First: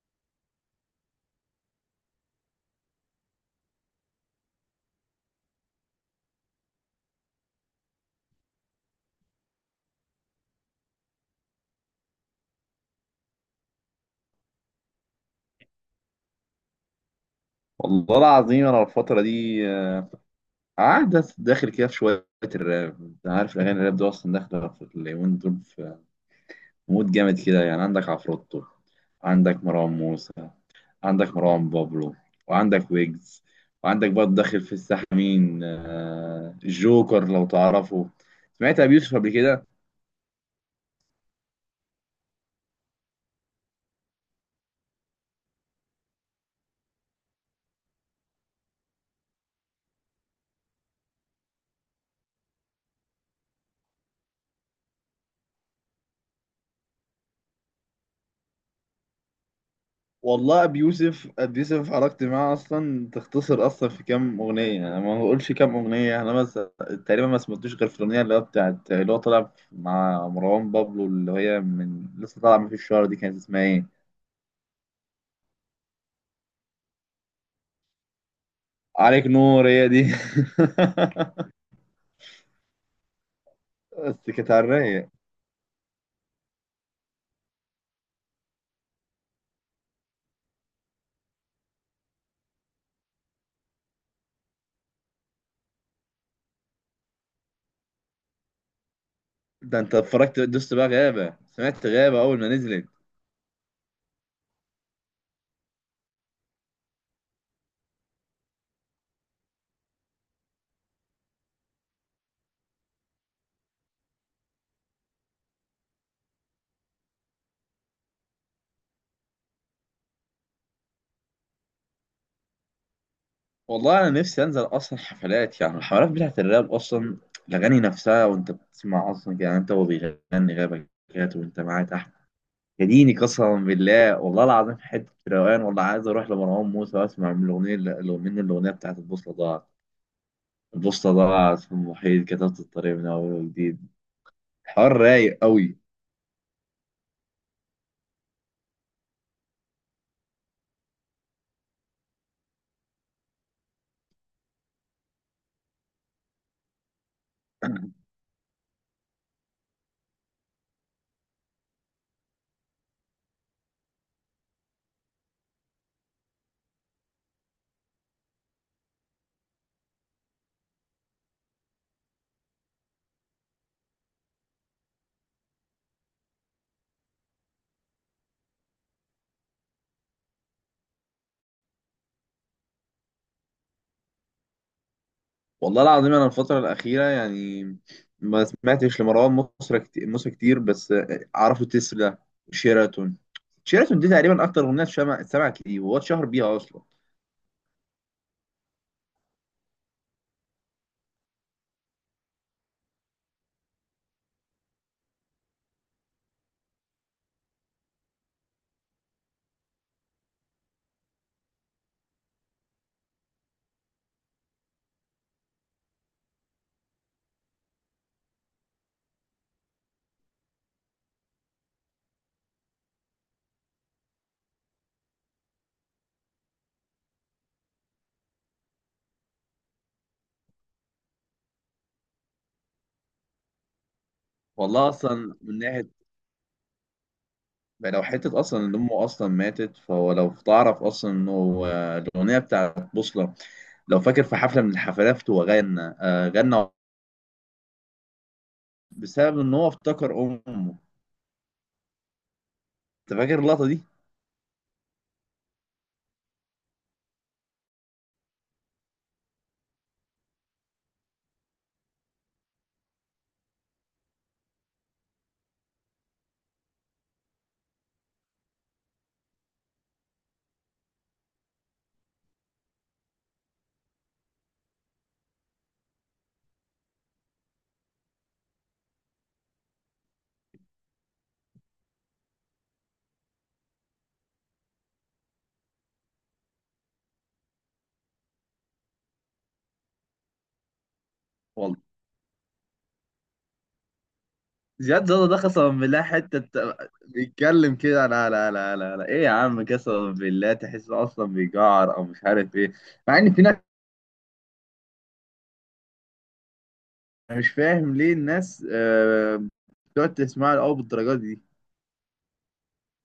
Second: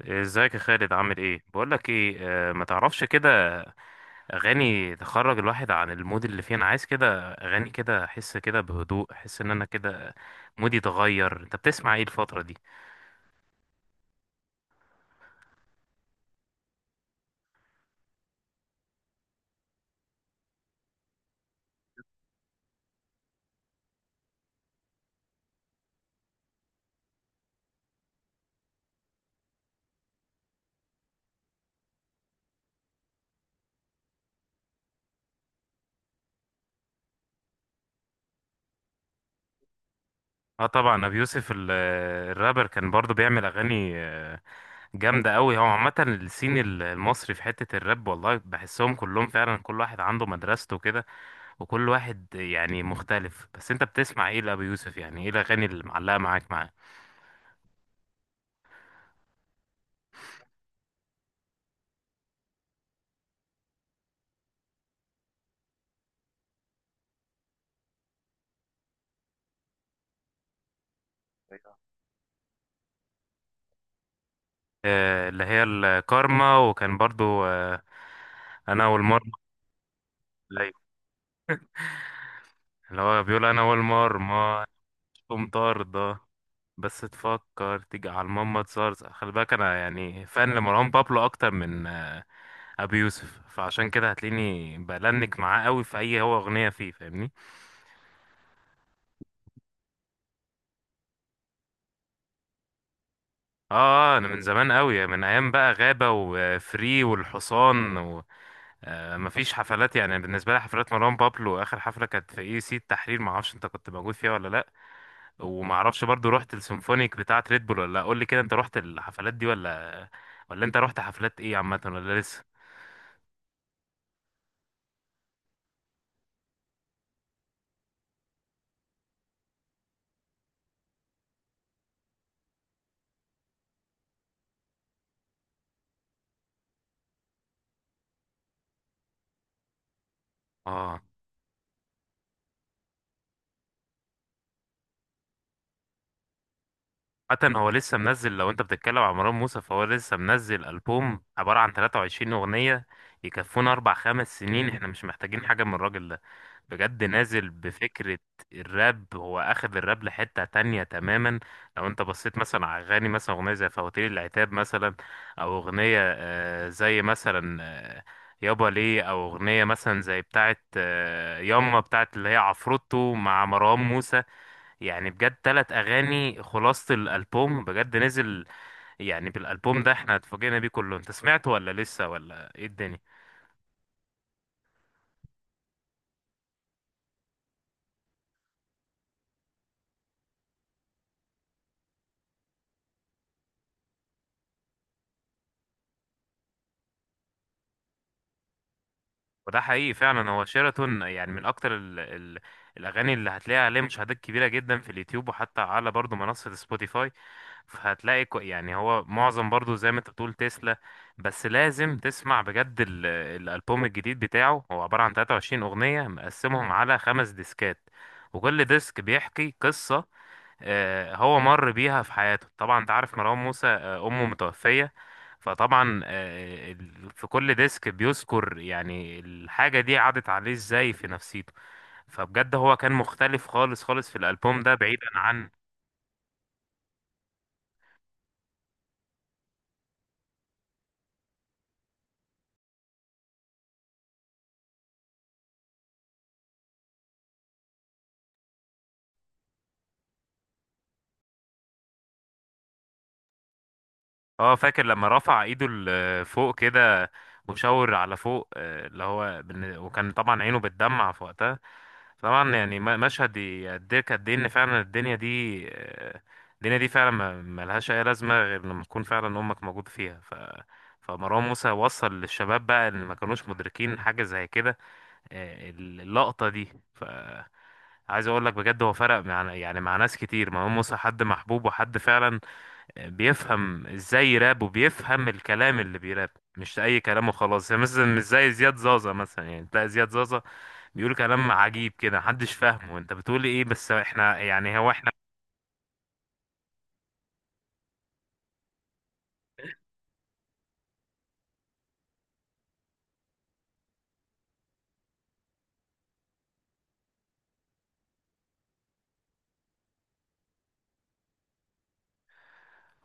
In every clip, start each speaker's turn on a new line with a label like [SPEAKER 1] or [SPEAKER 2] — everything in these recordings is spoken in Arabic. [SPEAKER 1] ازيك يا خالد؟ عامل ايه؟ بقول لك ايه، ما تعرفش كده اغاني تخرج الواحد عن المود اللي فيه. انا عايز كده اغاني كده، احس كده بهدوء، احس ان انا كده مودي اتغير. انت بتسمع ايه الفتره دي؟
[SPEAKER 2] والله العظيم، انا الفتره دي قاعد داخل كده في شويه الراب. انت عارف الاغاني الراب دي اصلا داخله في اليومين دول في مود جامد كده، يعني عندك عفروتو، عندك مروان موسى، عندك مروان بابلو، وعندك ويجز، وعندك برضه داخل في الساحه مين جوكر، لو تعرفه. سمعت ابي يوسف قبل كده؟
[SPEAKER 1] اه طبعا، ابي يوسف الرابر كان برضو بيعمل اغاني جامده قوي. هو عامه السين المصري في حته الراب والله بحسهم كلهم فعلا، كل واحد عنده مدرسته كده، وكل واحد يعني مختلف. بس انت بتسمع ايه لابي يوسف؟ يعني ايه الاغاني اللي معلقه معاه؟
[SPEAKER 2] والله ابي يوسف، ابي يوسف حركت معاه اصلا تختصر، اصلا في كام اغنيه، انا ما بقولش كام اغنيه يعني. انا بس تقريبا ما سمعتوش غير في الاغنيه اللي هو بتاعت، اللي هو طالع مع مروان بابلو، اللي هي من لسه طالعه من في الشهر دي، كانت اسمها ايه؟
[SPEAKER 1] اللي هي الكارما، وكان برضو انا
[SPEAKER 2] عليك
[SPEAKER 1] والمرمى.
[SPEAKER 2] نور، هي دي.
[SPEAKER 1] أيوة، اللي هو بيقول انا
[SPEAKER 2] بس كانت على
[SPEAKER 1] والمرمى،
[SPEAKER 2] الرايق.
[SPEAKER 1] تقوم طاردة. بس تفكر تيجي على الماما تزرزق، خلي بالك، انا يعني فان لمروان بابلو اكتر من ابي يوسف، فعشان كده هتلاقيني بلنك معاه قوي في اي هو اغنية فيه، فاهمني؟
[SPEAKER 2] ده انت اتفرجت دوست بقى غابه؟ سمعت غابه اول ما نزلت.
[SPEAKER 1] اه انا من زمان قوي، من ايام بقى غابة وفري والحصان و... مفيش حفلات يعني بالنسبة لي. حفلات مروان بابلو آخر حفلة كانت في اي سي التحرير، معرفش انت كنت موجود فيها ولا لأ، ومعرفش برضو رحت السيمفونيك بتاعة ريد بول ولا لا. قول لي كده، انت رحت الحفلات دي ولا ولا انت رحت حفلات ايه عامة ولا لسه؟
[SPEAKER 2] والله انا نفسي انزل اصلا حفلات، يعني الحفلات بتاعت الراب، اصلا الاغاني نفسها. وانت بتسمع اصلا، يعني انت وهو بيغني غابه كده وانت معاه تحت، يا ديني! قسما بالله، والله العظيم، حته روقان. والله عايز اروح لمروان موسى واسمع من الاغنيه من الاغنيه بتاعت البوصله ضاعت.
[SPEAKER 1] اه
[SPEAKER 2] البوصله ضاعت في المحيط، كتبت الطريق من اول وجديد. حوار رايق قوي.
[SPEAKER 1] حتى هو لسه منزل. لو انت بتتكلم عن مروان موسى، فهو لسه منزل ألبوم عبارة عن 23 أغنية يكفونا أربع خمس سنين. احنا مش محتاجين حاجة من الراجل ده بجد، نازل بفكرة. الراب هو أخذ الراب لحتة تانية تماما. لو انت بصيت مثلا على أغاني، مثلا أغنية زي فواتير العتاب مثلا، أو أغنية زي مثلا يابا ليه، أو أغنية مثلا زي بتاعت ياما بتاعت اللي هي عفروتو مع مروان موسى. يعني بجد تلات أغاني خلاصة الألبوم بجد نزل. يعني بالألبوم ده احنا اتفاجئنا بيه كله. انت سمعته ولا لسه ولا ايه الدنيا؟
[SPEAKER 2] والله العظيم انا الفتره الاخيره يعني ما سمعتش لمروان موسى كتير، موسى كتير، بس اعرفه تسلا وشيراتون. شيراتون دي تقريبا اكتر اغنيه اتسمعت ليه، وهو اتشهر بيها اصلا.
[SPEAKER 1] وده حقيقي فعلا، هو شيراتون يعني من أكتر ال الأغاني اللي هتلاقيها عليه مشاهدات كبيرة جدا في اليوتيوب، وحتى على برضه منصة سبوتيفاي. فهتلاقي يعني هو معظم برضه زي ما انت بتقول تسلا. بس لازم تسمع بجد الألبوم الجديد بتاعه، هو عبارة عن 23 أغنية مقسمهم على خمس ديسكات، وكل ديسك بيحكي قصة هو مر بيها في حياته. طبعا انت عارف مروان موسى، امه متوفية. فطبعا في كل ديسك بيذكر يعني الحاجة دي عدت عليه ازاي في نفسيته. فبجد هو كان مختلف خالص خالص في الألبوم ده،
[SPEAKER 2] والله
[SPEAKER 1] بعيدا
[SPEAKER 2] اصلا
[SPEAKER 1] عن...
[SPEAKER 2] من ناحيه، لو حتة أصلا إن أمه أصلا ماتت، فهو لو تعرف أصلا إنه الأغنية بتاعت بوصلة، لو فاكر في حفلة من الحفلات هو غنى بسبب إن هو افتكر أمه. أنت فاكر اللقطة دي؟
[SPEAKER 1] اه، فاكر لما رفع ايده لفوق كده وشاور على فوق، اللي هو وكان طبعا عينه بتدمع في وقتها. طبعا يعني مشهد يقدرك قد ايه ان فعلا الدنيا دي الدنيا دي فعلا ملهاش اي لازمه غير لما تكون فعلا امك موجود فيها. فمروان موسى وصل للشباب بقى، اللي ما كانوش مدركين حاجه زي كده اللقطه دي. ف عايز اقول لك بجد، هو فرق مع يعني مع ناس كتير. مروان موسى حد محبوب وحد فعلا بيفهم ازاي يراب، وبيفهم الكلام اللي بيراب، مش اي كلام وخلاص. يعني مثلا مش زي زياد زازا مثلا، يعني تلاقي زياد زازا بيقول كلام
[SPEAKER 2] والله
[SPEAKER 1] عجيب كده، محدش فاهمه، انت بتقول ايه؟ بس احنا يعني هو
[SPEAKER 2] زياد
[SPEAKER 1] احنا
[SPEAKER 2] زادة ده قسما بالله، بيتكلم كده، لا لا لا لا لا، إيه يا عم؟ قسما بالله تحس أصلا بيجعر أو مش عارف إيه، مع إن في ناس. أنا مش فاهم ليه الناس بتقعد تسمعها أو بالدرجات دي.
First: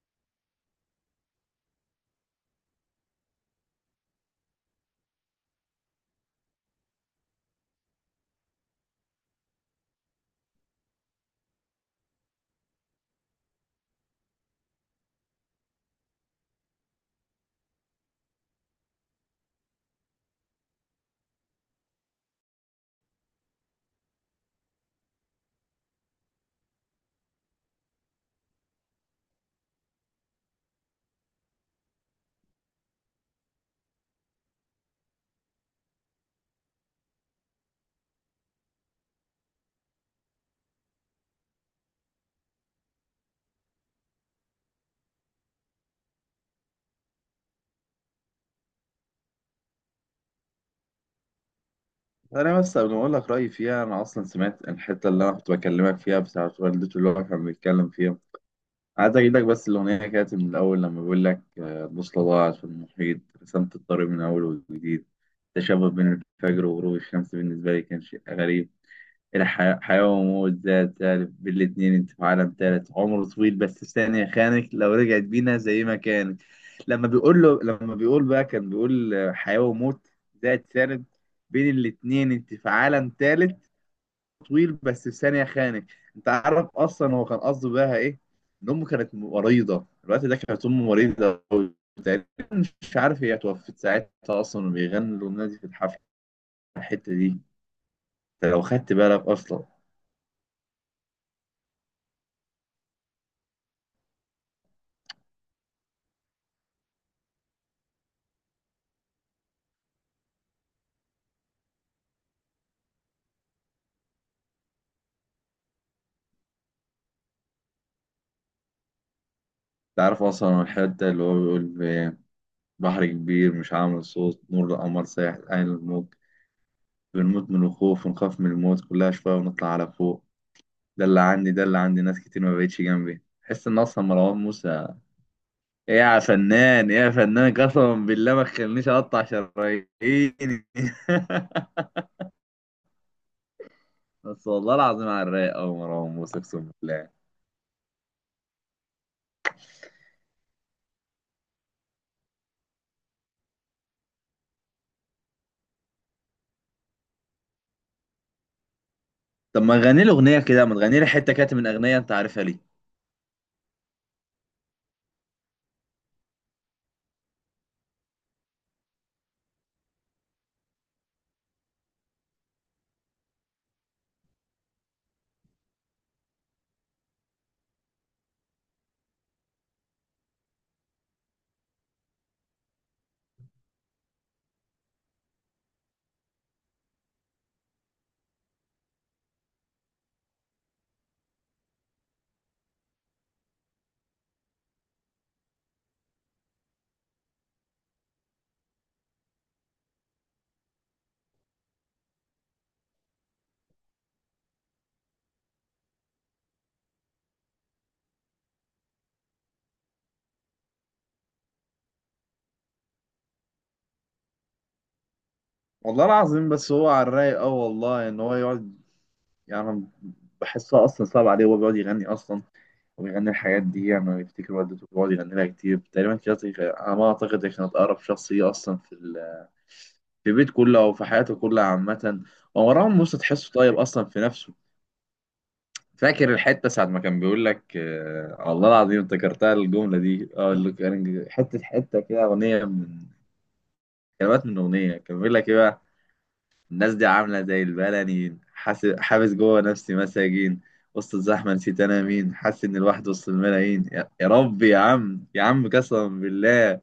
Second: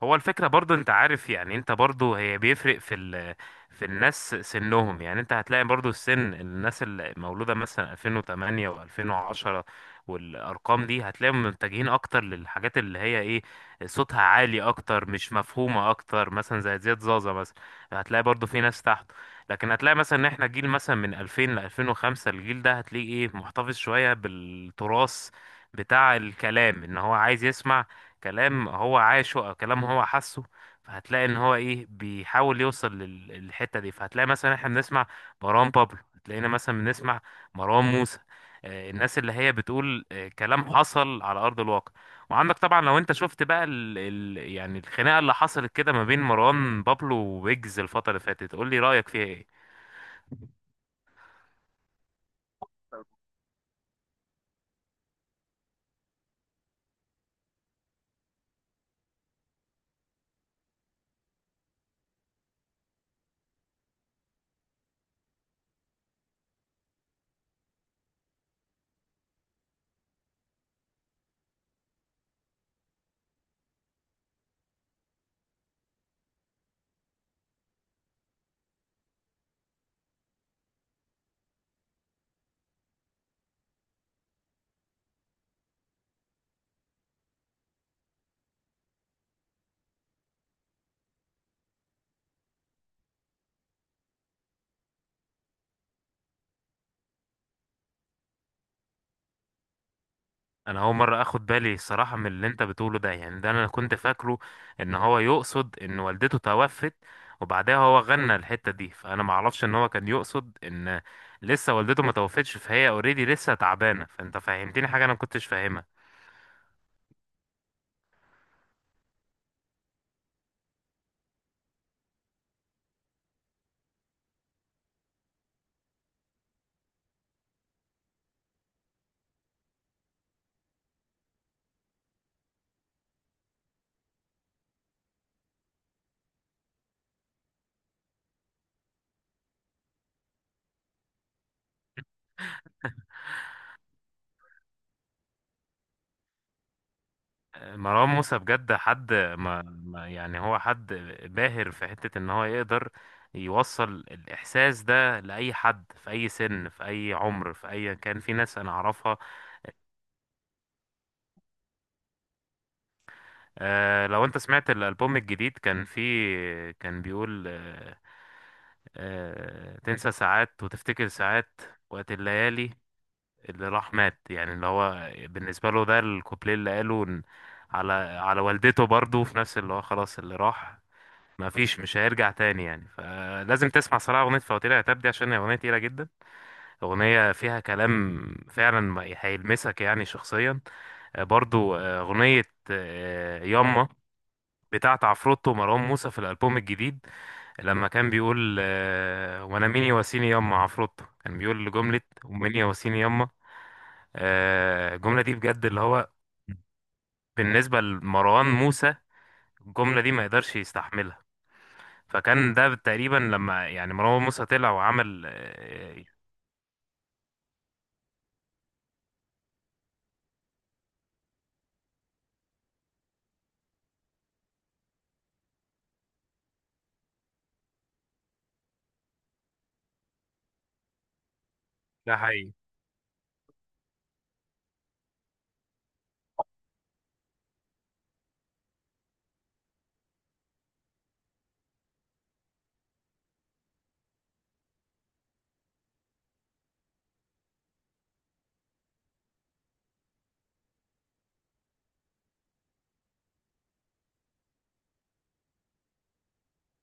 [SPEAKER 1] هو الفكرة. برضو انت عارف يعني، انت برضو هي بيفرق في ال في الناس سنهم يعني. انت هتلاقي برضو السن، الناس المولودة مثلا 2008 و2010 والارقام دي هتلاقيهم متجهين اكتر للحاجات اللي هي ايه، صوتها عالي اكتر، مش مفهومة اكتر، مثلا زي زياد زازا مثلا. هتلاقي برضو في ناس تحته. لكن هتلاقي مثلا ان احنا جيل مثلا من 2000 ل 2005، الجيل ده هتلاقيه ايه، محتفظ شوية بالتراث بتاع الكلام، ان هو عايز يسمع كلام هو عاشه او كلام هو حاسه. فهتلاقي ان هو ايه، بيحاول يوصل للحته دي. فهتلاقي مثلا احنا بنسمع مروان بابلو، هتلاقينا مثلا بنسمع مروان موسى الناس اللي هي بتقول كلام حصل على ارض الواقع. وعندك طبعا، لو انت شفت بقى ال يعني الخناقه اللي حصلت كده ما بين مروان بابلو وويجز الفتره اللي فاتت، قول لي رايك فيها ايه.
[SPEAKER 2] انا بس قبل ما اقول لك رايي فيها، انا اصلا سمعت الحته اللي انا كنت بكلمك فيها بتاعه والدته، اللي هو كان بيتكلم فيها. عايز اجيب لك بس الاغنيه كانت من الاول، لما بيقول لك البوصله ضاعت في المحيط، رسمت الطريق من اول وجديد. تشابه بين الفجر وغروب الشمس بالنسبه لي كان شيء غريب. إلى حياة، حياة وموت، ذات ألف بالاتنين، أنت في عالم تالت، عمره طويل بس ثانية خانك، لو رجعت بينا زي ما كانت. لما بيقول بقى، كان بيقول حياة وموت، ذات ثالث، بين الاتنين أنت في عالم تالت، طويل بس ثانية خانك. أنت عارف أصلا هو كان قصده بقى إيه؟ إن أمه كانت مريضة الوقت ده، كانت أمه مريضة أوي تقريبا. مش عارف هي توفت ساعتها أصلا وبيغنوا الأغنية دي في الحفلة، الحتة دي. أنت لو خدت بالك أصلا
[SPEAKER 1] انا اول مره اخد بالي الصراحه من اللي انت بتقوله ده، يعني ده انا كنت فاكره ان هو يقصد ان والدته توفت وبعدها هو غنى الحته دي. فانا ما اعرفش ان هو كان يقصد ان لسه والدته ما توفتش، فهي اوريدي لسه تعبانه. فانت فهمتني حاجه انا ما كنتش فاهمها.
[SPEAKER 2] تعرف أصلا الحتة اللي هو بيقول في: بحر كبير مش عامل صوت، نور القمر سايح عين الموج، بنموت من الخوف ونخاف من الموت، كلها شوية ونطلع على فوق. ده اللي عندي، ده اللي عندي ناس كتير ما بقتش جنبي، تحس إن أصلا مروان موسى، إيه يا فنان، إيه يا فنان، قسما بالله ما تخلينيش أقطع شراييني. بس والله العظيم على الرايق أوي مروان موسى، أقسم بالله.
[SPEAKER 1] مروان موسى بجد حد يعني هو حد باهر في حته ان هو يقدر يوصل الاحساس ده لاي حد، في اي سن، في اي عمر، في اي كان. في ناس انا اعرفها.
[SPEAKER 2] طب ما تغني لي أغنية كده، ما تغني لي حتة كاتب من أغنية، أنت عارفها ليه.
[SPEAKER 1] آه، لو انت سمعت الالبوم الجديد، كان فيه كان بيقول تنسى ساعات وتفتكر ساعات، وقت الليالي اللي راح مات. يعني اللي هو بالنسبه له ده الكوبليه اللي قاله على على والدته برضه، في نفس اللي هو خلاص اللي راح ما فيش، مش هيرجع تاني يعني. فلازم تسمع صراحه اغنيه فواتير يا تاب دي، عشان هي اغنيه تقيله جدا، اغنيه فيها كلام فعلا هيلمسك يعني شخصيا. برضو اغنيه ياما بتاعة عفروتو ومروان موسى في الألبوم الجديد، لما كان بيقول وأنا مين يواسيني يما. عفروتو كان بيقول جملة ومين يواسيني يما، الجملة دي بجد اللي هو بالنسبة لمروان موسى الجملة دي ما يقدرش يستحملها. فكان ده تقريبا لما يعني مروان موسى طلع وعمل
[SPEAKER 2] والله العظيم بس هو على الرايق أوي، والله إن هو يقعد، يعني أنا بحسها أصلا صعب عليه وهو بيقعد يغني أصلا، وبيغني الحاجات دي يعني بيفتكر والدته، بيقعد يغني لها كتير تقريبا كده على ما أعتقد هي كانت أقرب شخصية أصلا في البيت كله أو في حياته كلها
[SPEAKER 1] ده
[SPEAKER 2] عامة.
[SPEAKER 1] حقيقي.
[SPEAKER 2] ومروان موسى تحسه طيب أصلا في نفسه. فاكر الحتة ساعة ما كان بيقول لك والله العظيم، افتكرتها الجملة دي، اللي كان حتة حتة كده أغنية، من كلمات من أغنية كان بيقول لك إيه بقى: الناس دي عاملة زي البلنيين، حابس جوه نفسي مساجين، وسط الزحمة نسيت أنا مين، حاسس إن الواحد وسط الملايين، يا ربي، يا عم، يا عم، قسما بالله.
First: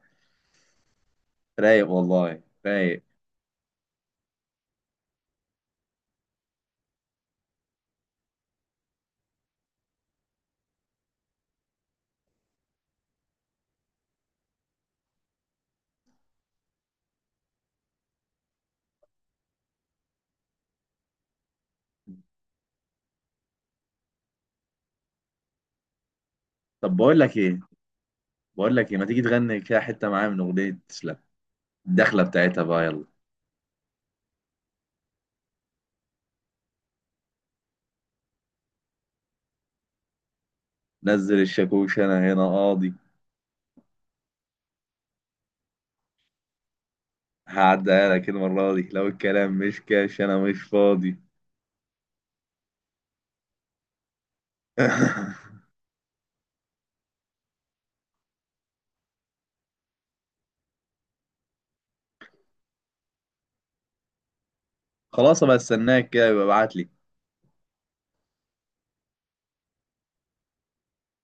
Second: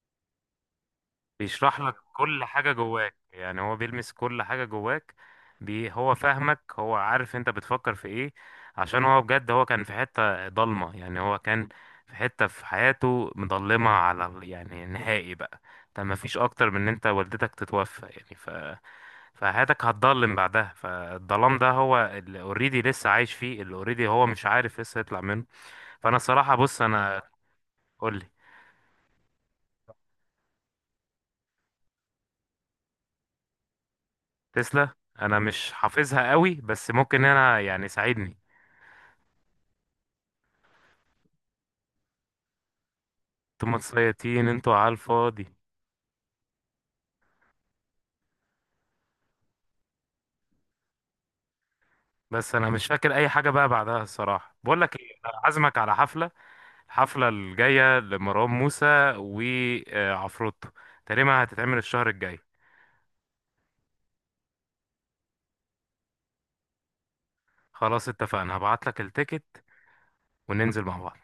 [SPEAKER 1] بيشرح
[SPEAKER 2] رايق
[SPEAKER 1] لك
[SPEAKER 2] والله،
[SPEAKER 1] كل حاجة
[SPEAKER 2] رايق.
[SPEAKER 1] جواك، يعني هو بيلمس كل حاجة جواك. بي هو فاهمك، هو عارف انت بتفكر في ايه، عشان هو بجد هو كان في حتة ضلمة، يعني هو كان في حتة في حياته مضلمة على يعني نهائي بقى. انت ما فيش اكتر من ان انت والدتك تتوفى يعني، ف... فحياتك هتضلم بعدها. فالظلام ده هو اللي اوريدي لسه عايش فيه، اللي اوريدي هو مش عارف لسه يطلع منه. فانا الصراحة بص
[SPEAKER 2] طب بقول
[SPEAKER 1] انا
[SPEAKER 2] لك إيه،
[SPEAKER 1] قولي
[SPEAKER 2] بقول لك إيه، ما تيجي تغني كده حتة معايا من أغنية تسلم، الدخلة بتاعتها بقى، يلا:
[SPEAKER 1] تسلا. انا مش حافظها قوي بس ممكن انا يعني ساعدني.
[SPEAKER 2] نزل الشاكوش أنا هنا قاضي،
[SPEAKER 1] انتوا متسيطين انتوا على الفاضي.
[SPEAKER 2] هعديها لك المرة دي لو الكلام مش كاش أنا مش فاضي.
[SPEAKER 1] بس انا مش فاكر اي حاجه بقى بعدها الصراحه. بقول لك ايه، أنا عازمك على حفله، الحفله الجايه لمروان موسى وعفروتو، تقريبا هتتعمل الشهر الجاي.
[SPEAKER 2] خلاص بقى، استناك كده يبقى ابعت لي.
[SPEAKER 1] خلاص اتفقنا، هبعت لك التيكت وننزل مع بعض.